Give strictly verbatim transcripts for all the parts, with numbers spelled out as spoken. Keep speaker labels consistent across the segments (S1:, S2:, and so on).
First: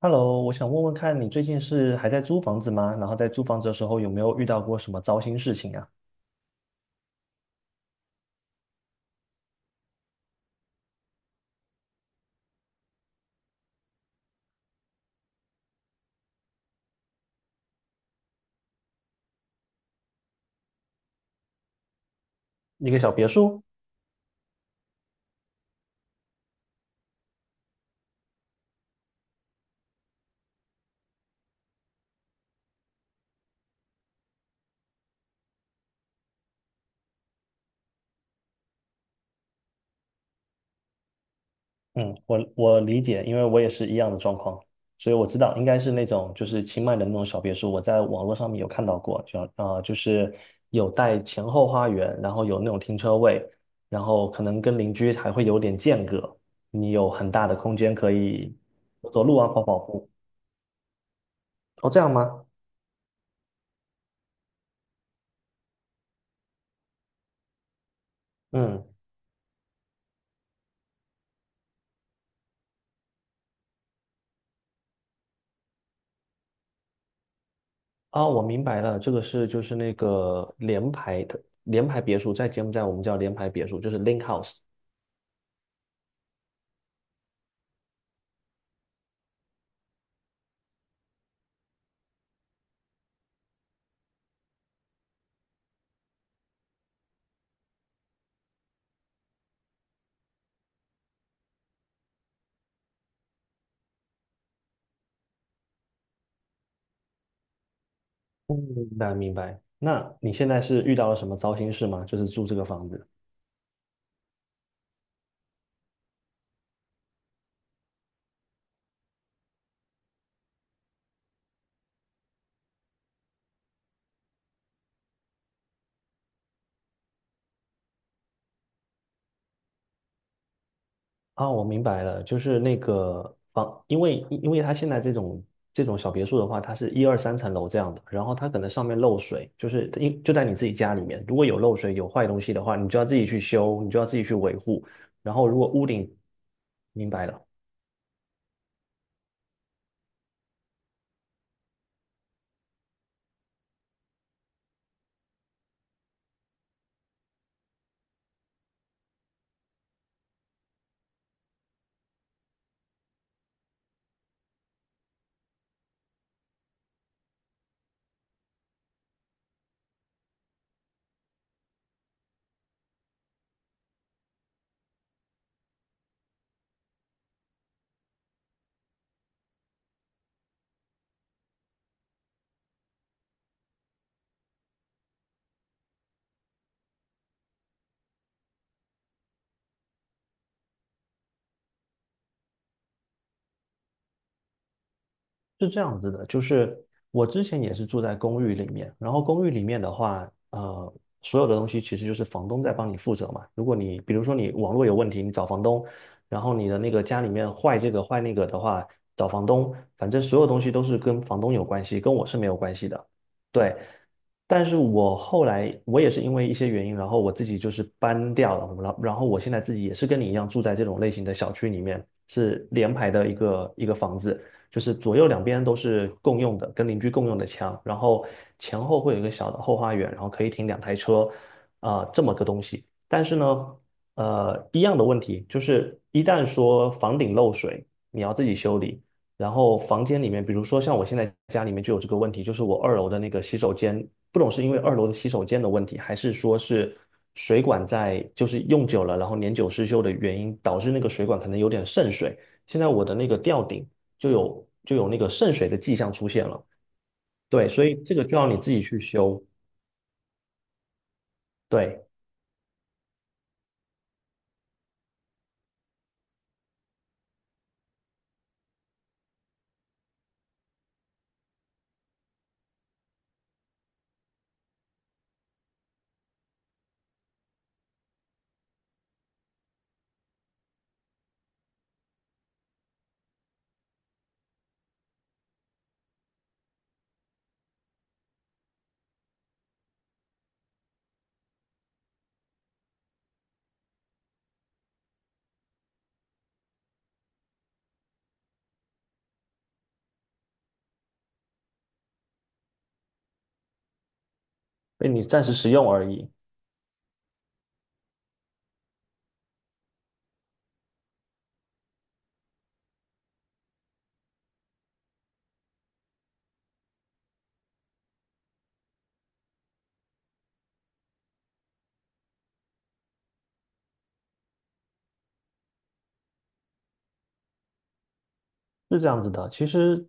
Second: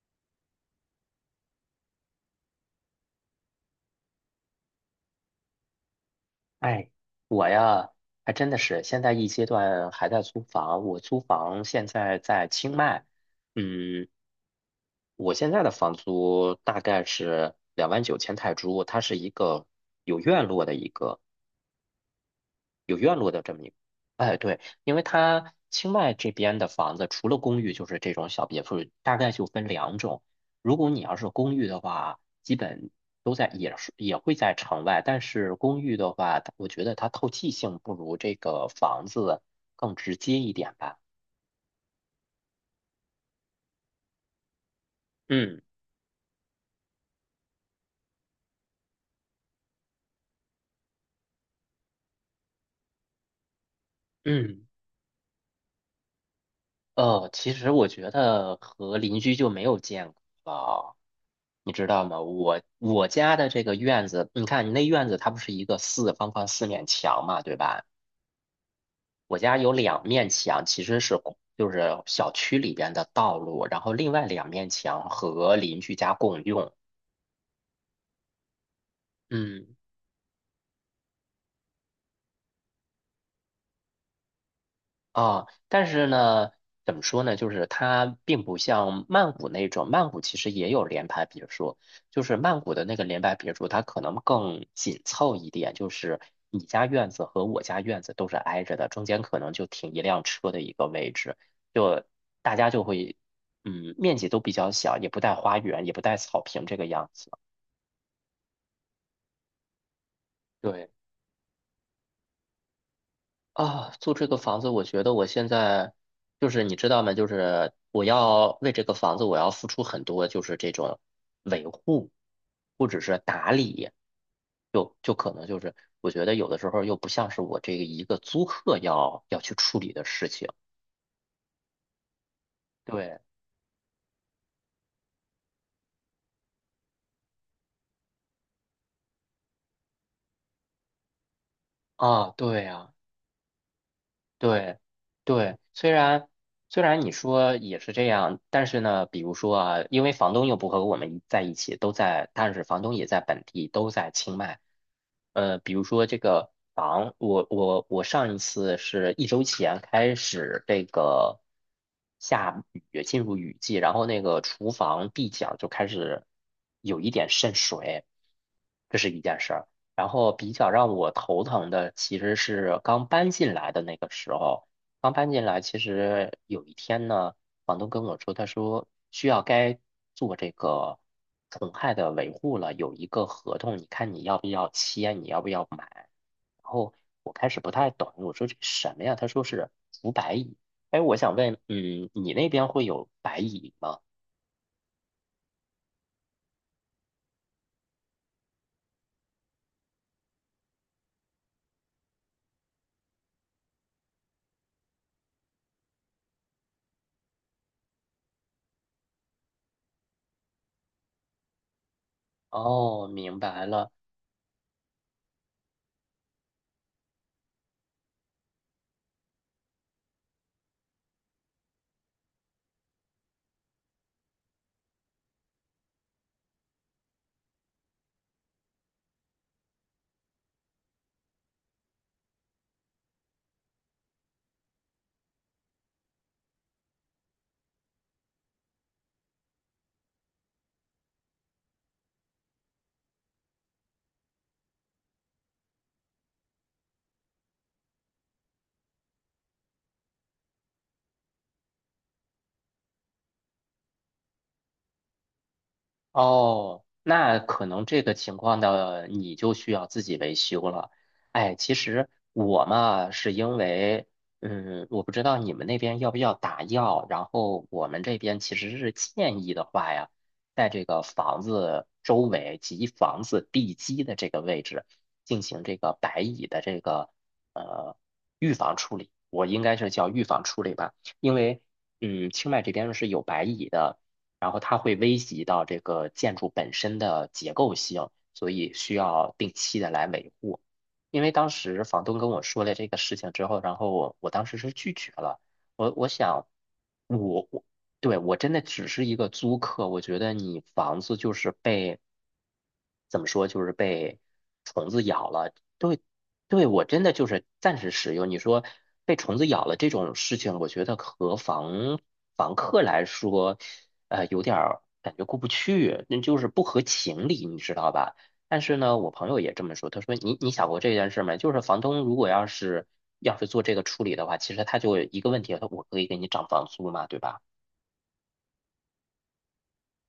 S1: Hello，我想问问看你最近是还在租房子吗？然后在租房子的时候有没有遇到过什么糟心事情啊？
S2: 哎，我呀，还真的是现在一阶段还在租房。我租房现在在清迈，嗯，我现在的房租大概是两万九千泰铢，它是一个有院落的一个。
S1: 一
S2: 有
S1: 个小
S2: 院
S1: 别
S2: 落的这么
S1: 墅，
S2: 一个。哎，对，因为它清迈这边的房子，除了公寓就是这种小别墅，大概就分两种。如果你要是公寓的话，基本都在也是也会在城外，但是公寓的话，它我觉得它透气性不如这个房子更直接一点吧。
S1: 嗯，我我理解，因为我也是一样的状况，所以我知道
S2: 嗯
S1: 应该是那种就是清迈的那种小别墅，我在网络上面有看到过，就啊，呃就是有带前后花园，然后有那种停车位，然后可能
S2: 嗯。
S1: 跟邻居还会有点间隔，你有
S2: 呃，
S1: 很大
S2: 其
S1: 的
S2: 实
S1: 空
S2: 我
S1: 间
S2: 觉
S1: 可
S2: 得
S1: 以
S2: 和
S1: 走
S2: 邻
S1: 走
S2: 居
S1: 路啊，
S2: 就没
S1: 跑
S2: 有
S1: 跑步。
S2: 见过了。你知
S1: 哦，这
S2: 道
S1: 样
S2: 吗？
S1: 吗？
S2: 我我家的这个院子，你看你那院子它不是一个四方方四面墙嘛，对吧？
S1: 嗯。
S2: 我家有两面墙，其实是公就是小区里边的道路，然后另外两面墙和邻居家共用。
S1: 啊，我明白了，这个是就
S2: 嗯。
S1: 是那个联排的联排别墅，在柬埔寨我们叫联排别墅，就是 link house。
S2: 啊，但是呢，怎么说呢？就是它并不像曼谷那种，曼谷其实也有联排别墅，就是曼谷的那个联排别墅，它可能更紧凑一点，就是你家院子和我家院子都是挨着的，中间可能就停一辆车的一个位置，就大家就会，嗯，面积都比较小，也不带花园，也不带草坪这个样子。
S1: 嗯，明白明白。那你现在是
S2: 对。
S1: 遇到了什么糟心事吗？就是住这个房子。
S2: 啊，租这个房子，我觉得我现在就是你知道吗？就是我要为这个房子，我要付出很多，就是这种维护或者是打理，就就可能就是我觉得有的时候又不像是我这个一个租客要要去处理的事情。
S1: 啊，我明白了，就是那
S2: 对
S1: 个房，因为因为它现在这种这种小别墅的话，它是一二三层楼这样的，然后它可能上面漏水，就是因就在你自己家里面，如果有漏水有坏
S2: 啊，
S1: 东西的
S2: 对
S1: 话，你
S2: 呀。
S1: 就要自己去修，你就要自己去维
S2: 对，
S1: 护，然后
S2: 对，
S1: 如果屋
S2: 虽
S1: 顶，
S2: 然虽然
S1: 明
S2: 你
S1: 白了。
S2: 说也是这样，但是呢，比如说啊，因为房东又不和我们一在一起，都在，但是房东也在本地，都在清迈。呃，比如说这个房，我我我上一次是一周前开始这个下雨，进入雨季，然后那个厨房壁角就开始有一点渗水，这是一件事儿。然后比较让我头疼的其实是刚搬进来的那个时候，刚搬进来，其实有一天呢，房东跟我说，他说需要该做这个虫害的维护了，有一个合同，你看你要不要签，你要不要买。然后我开始不太懂，我说这什么呀？他说是除白蚁。哎，我想问，嗯，你那边会有白蚁吗？
S1: 是这样子的，就是我之前也是住在公寓里面，然后公寓里面的话，呃，所有的东西其实就是房东在帮你负责嘛。如果你比如说你网络有问题，你找房东，然后你的那个家里面坏这个坏那个的话，找房东，反正所有东西都是跟房东有关系，跟我是没有关系的。
S2: 哦，明白
S1: 对，
S2: 了。
S1: 但是我后来我也是因为一些原因，然后我自己就是搬掉了，然后然后我现在自己也是跟你一样住在这种类型的小区里面，是联排的一个一个房子。就是左右两边都是共用的，跟邻居共用的墙，然后前后会有一个小的后花园，然后可以停两台车，啊、这么个东西。但是呢，呃，一样的问题就是，一旦说房顶漏水，你要自己修理。然后房间里面，比如说像我现在家里面就有这个问题，就是我二楼的那个洗手间，不懂是因为二楼的洗手间的问题，还是说是水管在就是用久了，然后年久失修的原因，导致那个水管可能有点渗水。现在我的那个吊顶就有就有那个渗水的迹象出现了。
S2: 哦，那可
S1: 对，所
S2: 能
S1: 以
S2: 这
S1: 这
S2: 个
S1: 个就
S2: 情
S1: 要你
S2: 况
S1: 自己去
S2: 的你
S1: 修，
S2: 就需要自己维修了。哎，其
S1: 对，
S2: 实我嘛，是因为，嗯，我不知道你们那边要不要打药，然后我们这边其实是建议的话呀，在这个房子周围及房子地基的这个位置进行这个白蚁的这个呃预防处理，我应该是叫预防处理吧，因为嗯，清迈这边是有白蚁的。然后它会危及到这个建筑本身的结构性，所以需要定期的来维护。因为当时房东跟我说了这个事情之后，然后我我当时是拒绝了。我我想，我我对我真的只是一个租客，我觉得你房子就是被怎么说，就是被虫子
S1: 被你
S2: 咬
S1: 暂
S2: 了。
S1: 时使用
S2: 对，
S1: 而已，
S2: 对我真的就是暂时使用。你说被虫子咬了这种事情，我觉得和房房客来说，呃，有点儿感觉过不去，那就是不合情理，你知道吧？但是呢，我朋友也这么说，他说你你想过这件事没？就是房东如果要是要是做这个处理的话，其实他就一个问题，他我可以给你涨房租嘛，对吧？
S1: 是这样子的。其实，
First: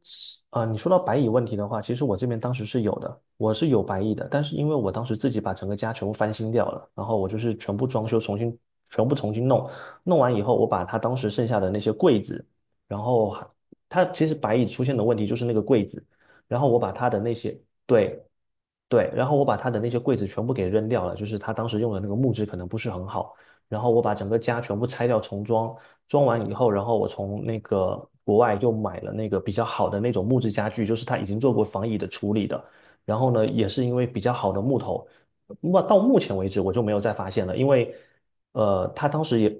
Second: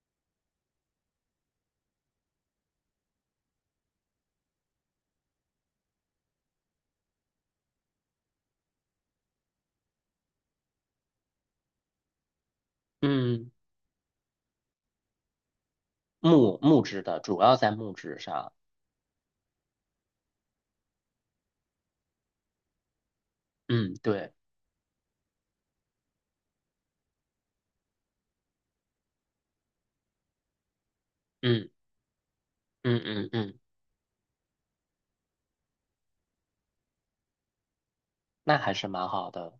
S1: 呃，你说到白蚁问题的话，其实我这边当时是有的，我是有白蚁的，但是因为我当时自己把整个家全部翻新掉了，然后我就是全部装修，重新全部重新弄，弄完以后，我把它当时剩下的那些柜子，然后还
S2: 嗯，
S1: 它其实白蚁出现的问题就是那个柜子，
S2: 木
S1: 然后我
S2: 木
S1: 把
S2: 质
S1: 它
S2: 的，
S1: 的那
S2: 主要
S1: 些，
S2: 在木质
S1: 对，
S2: 上。
S1: 对，然后我把他的那些柜子全部给扔掉了，就是他当时用的那个木质可能不是很好。然后
S2: 嗯，
S1: 我把整
S2: 对，
S1: 个家全部拆掉重装，装完以后，然后我从那个国外又买了那个比较好的那种木质家具，就是他已经做过
S2: 嗯
S1: 防蚁的处理的。
S2: 嗯
S1: 然
S2: 嗯
S1: 后呢，
S2: 嗯，
S1: 也是因为比较好的木头，那到目前为止我就没有再发现了，因为
S2: 那还是
S1: 呃，
S2: 蛮
S1: 他当
S2: 好
S1: 时也
S2: 的。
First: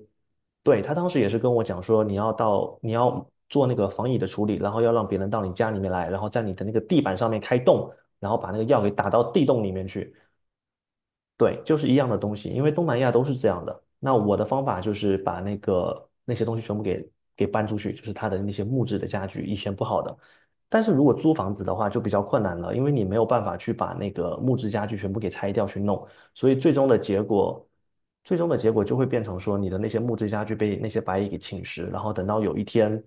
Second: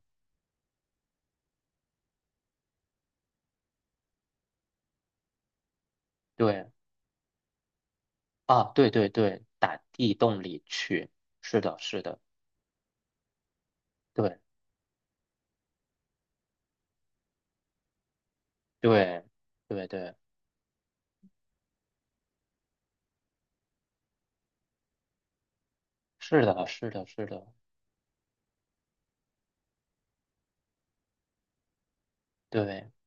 S1: 对他当时也是跟我讲说，你要到你要做那个防蚁的处理，然后要让别人到你家里面来，然后在你的
S2: 对
S1: 那个地板上面开洞。然后把那个
S2: 啊，
S1: 药
S2: 对
S1: 给
S2: 对
S1: 打到
S2: 对，
S1: 地洞里
S2: 打
S1: 面
S2: 地
S1: 去。
S2: 洞里去。是
S1: 对，
S2: 的，
S1: 就是一
S2: 是
S1: 样的
S2: 的，
S1: 东西，因为东南亚都是这样的。那我的
S2: 对
S1: 方法就是把那个那些东西全部给给搬出去，就是他的那些木质的
S2: 对
S1: 家具，以前不
S2: 对
S1: 好
S2: 对，
S1: 的。但是如果租房子的话，就比较困难了，因为你没有办法去把那个木质家具全部给拆掉去弄，
S2: 是
S1: 所以
S2: 的，
S1: 最终
S2: 是
S1: 的
S2: 的，
S1: 结
S2: 是的，
S1: 果，最终的结果就会变成说，你的那些木质家具被那些白蚁给侵蚀，然后等到有一
S2: 对。
S1: 天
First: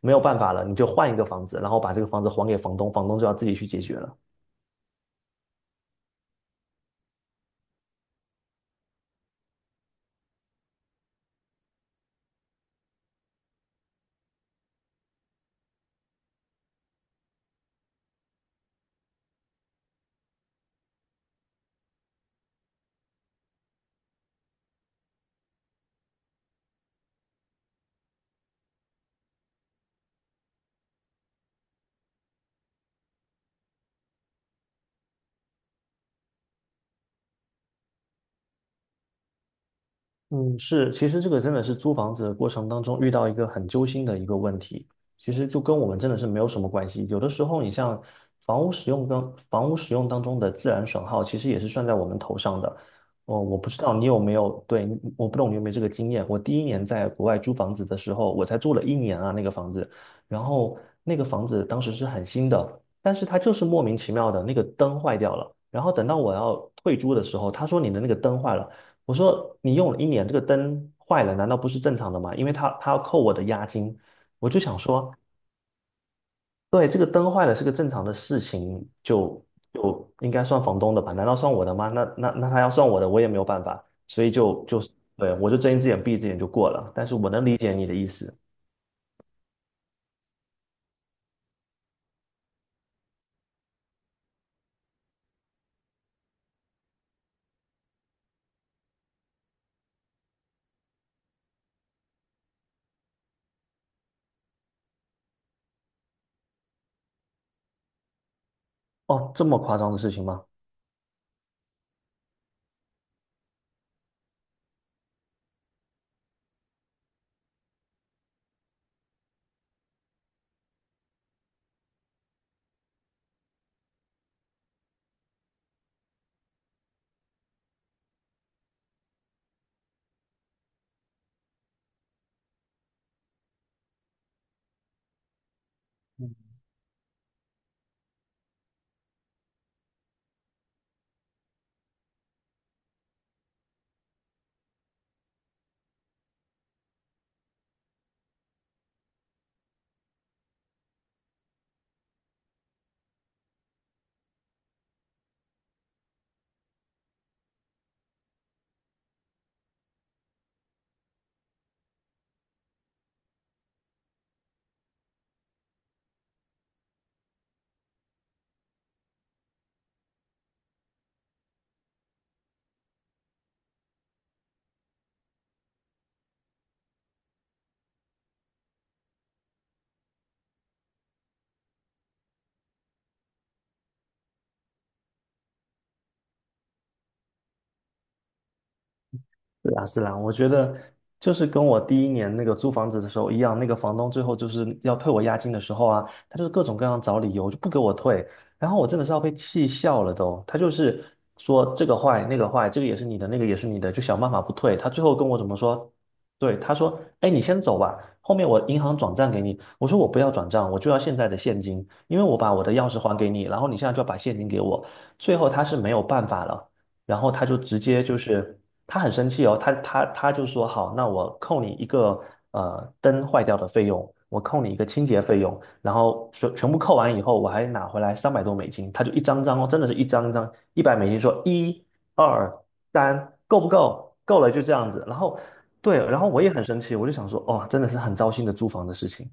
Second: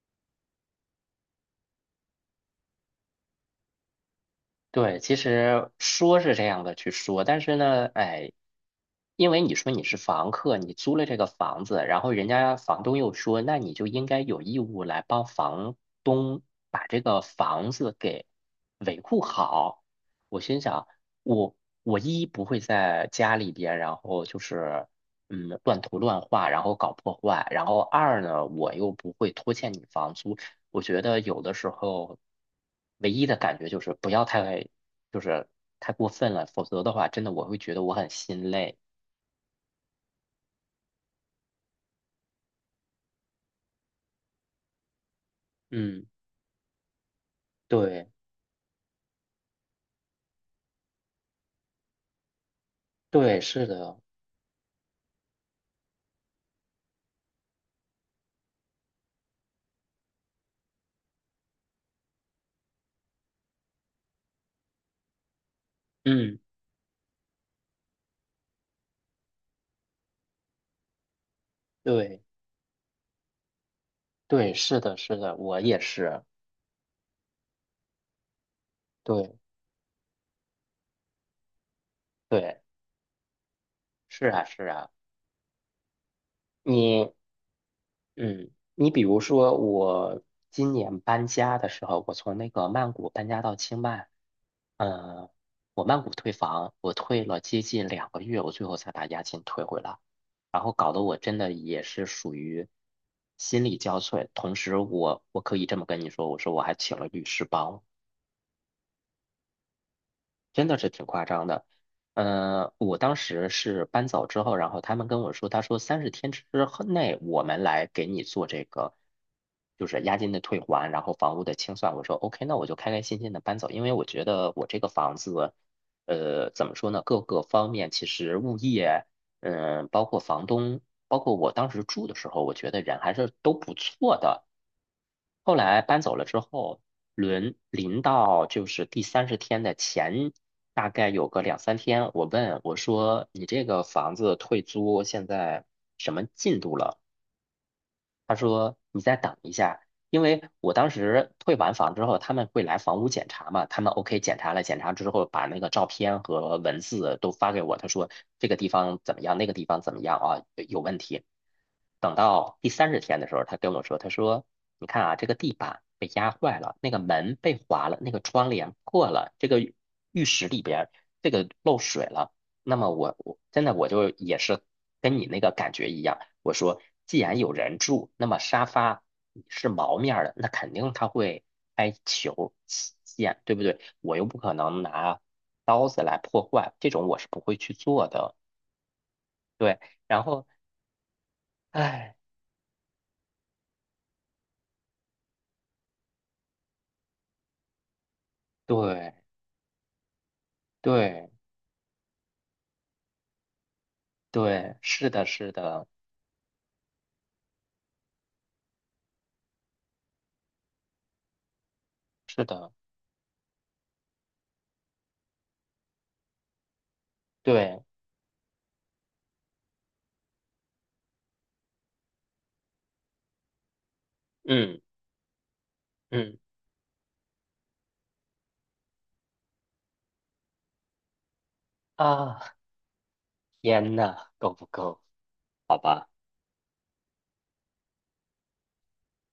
S1: 没有办法了，你就换一个房子，然后把这个房子还给房东，房东就要自己去解决了。
S2: 对，其实说是这样的去说，但是呢，哎，因为你说你是房客，你租了这个房子，然后人家房东又说，那你就应该有义务来帮房东把这个房子给维护好。我心想，我我一不会在家里边，然后就是嗯乱涂乱画，然后搞破坏，然后二呢，我又不会拖欠你房租。我觉得有的时候，唯一的感觉就是不要太，就是太过分了，否则的话，真的我会觉得我很心累。
S1: 嗯，是，其实这个真的是租房子的过程当中遇到一个很揪心的一个问题，其实就跟我们
S2: 嗯，
S1: 真的是没有什么关系。有的时候，你像
S2: 对，
S1: 房屋使用当房屋使用当中的自然损耗，其实也是算在我们头上的。
S2: 对，
S1: 哦，我
S2: 是
S1: 不知道
S2: 的，
S1: 你有没有，对，你我不懂你有没有这个经验。我第一年在国外租房子的时候，我才住了一年啊，那个房子，然后那个房子当时是很新的，但是它就是莫名其妙的那个灯坏掉了。然后等到我
S2: 嗯，
S1: 要退租的时候，他说你的那个灯坏了。我说你用了一年，这个灯坏了，难道不是正常的
S2: 对，
S1: 吗？因为他他要扣我的押金，我
S2: 对，
S1: 就想
S2: 是的，
S1: 说，
S2: 是的，我也是，
S1: 对，这个灯坏了是个正常的事情，
S2: 对，
S1: 就就应该算房东的吧？难道算我的吗？那那那
S2: 对，
S1: 他要算我的，我也没有办法，所
S2: 是
S1: 以
S2: 啊，
S1: 就
S2: 是
S1: 就
S2: 啊，
S1: 对我就睁一只眼闭一只眼就过了。但
S2: 你
S1: 是我能理解你的意思，
S2: 嗯，你比如说我今年搬家的时候，我从那个曼谷搬家到清迈，嗯，我曼谷退房，我退了接近两个月，我最后才把押金退回来，然后搞得我真的也是属于心力交瘁。同时我，我可以这么跟你说，我说我还请了律师帮我。
S1: 哦，这么夸张的事情吗？
S2: 真的是挺夸张的。嗯、我当时是搬走之后，然后他们跟我说，他说三十天之后内我们来给你做这个，就是押金的退还，然后房屋的清算。我说 OK，那我就开开心心的搬走，因为我觉得我这个房子，呃，怎么说呢，各个方面其实物业，嗯、包括房东，包括我当时住的时候，我觉得人还是都不错的。后来搬走了之后，轮临到就是第三十天的前，大概有个两三天，我问我说：“你这个房子退租现在什么进度了？”他说你再等一下，因为我当时退完房之后，他们会来房屋检查嘛，他们 OK 检查了，检查之后把那个照片和文字都发给我，他说这个地方怎么样，那个地方怎么样啊，有问题。等到第三十天的时候，他跟我说，他说你看啊，这个地板被压坏了，那个门被划了，那个窗帘破了，这个浴室里边儿这个漏水了。那么我我真的我就也是跟你那个感觉一样，我说既然有人住，那么沙发是毛面儿的，那肯定它会开球起溅，对不对？我又不可能拿刀子来破坏，这种我是不会去做的。
S1: 是
S2: 对，
S1: 啊，是啊，
S2: 然
S1: 我
S2: 后
S1: 觉得就是跟我第一
S2: 哎，
S1: 年那个租房子的时候一样，那个房东最后就是要退我押金的时候啊，他就是各种各样找理由就不给我退，然后我真的是
S2: 对
S1: 要被气笑了都。他就是
S2: 对
S1: 说这个坏那个坏，这个也是你的，那个也是你的，就想办法不
S2: 对，
S1: 退。他最
S2: 是
S1: 后
S2: 的，
S1: 跟我怎
S2: 是
S1: 么
S2: 的，
S1: 说？对，他说：“哎，你先走吧，后面我银行转账给你。”我说：“我不要转账，我就要现在的现金，因为我
S2: 是
S1: 把我
S2: 的，
S1: 的钥匙还给你，然后你现在就要把现金给我。”最后他是没有办法了。然后他就直
S2: 对，
S1: 接就是他很生气哦，他他他就说好，那我扣你一个呃灯坏掉的费用，我扣你一
S2: 嗯
S1: 个清洁费用，然后
S2: 嗯
S1: 全全部扣完以后，我还拿回来三百多美金，他就一张张哦，真的是一张一张一百美金说一
S2: 啊，
S1: 二三够不
S2: 天
S1: 够？
S2: 呐，
S1: 够了
S2: 够
S1: 就
S2: 不
S1: 这样
S2: 够？
S1: 子，然后
S2: 好
S1: 对，
S2: 吧。
S1: 然后我也很生气，我就想说哦，真的是很糟心的租房的事情。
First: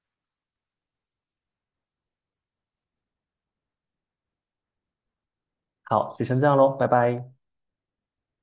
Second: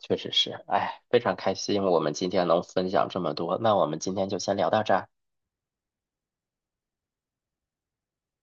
S2: 确实是，哎，非常开心我们今天能分享这么多，那我们今天就先聊到这儿。
S1: 好，就先这样喽，拜拜。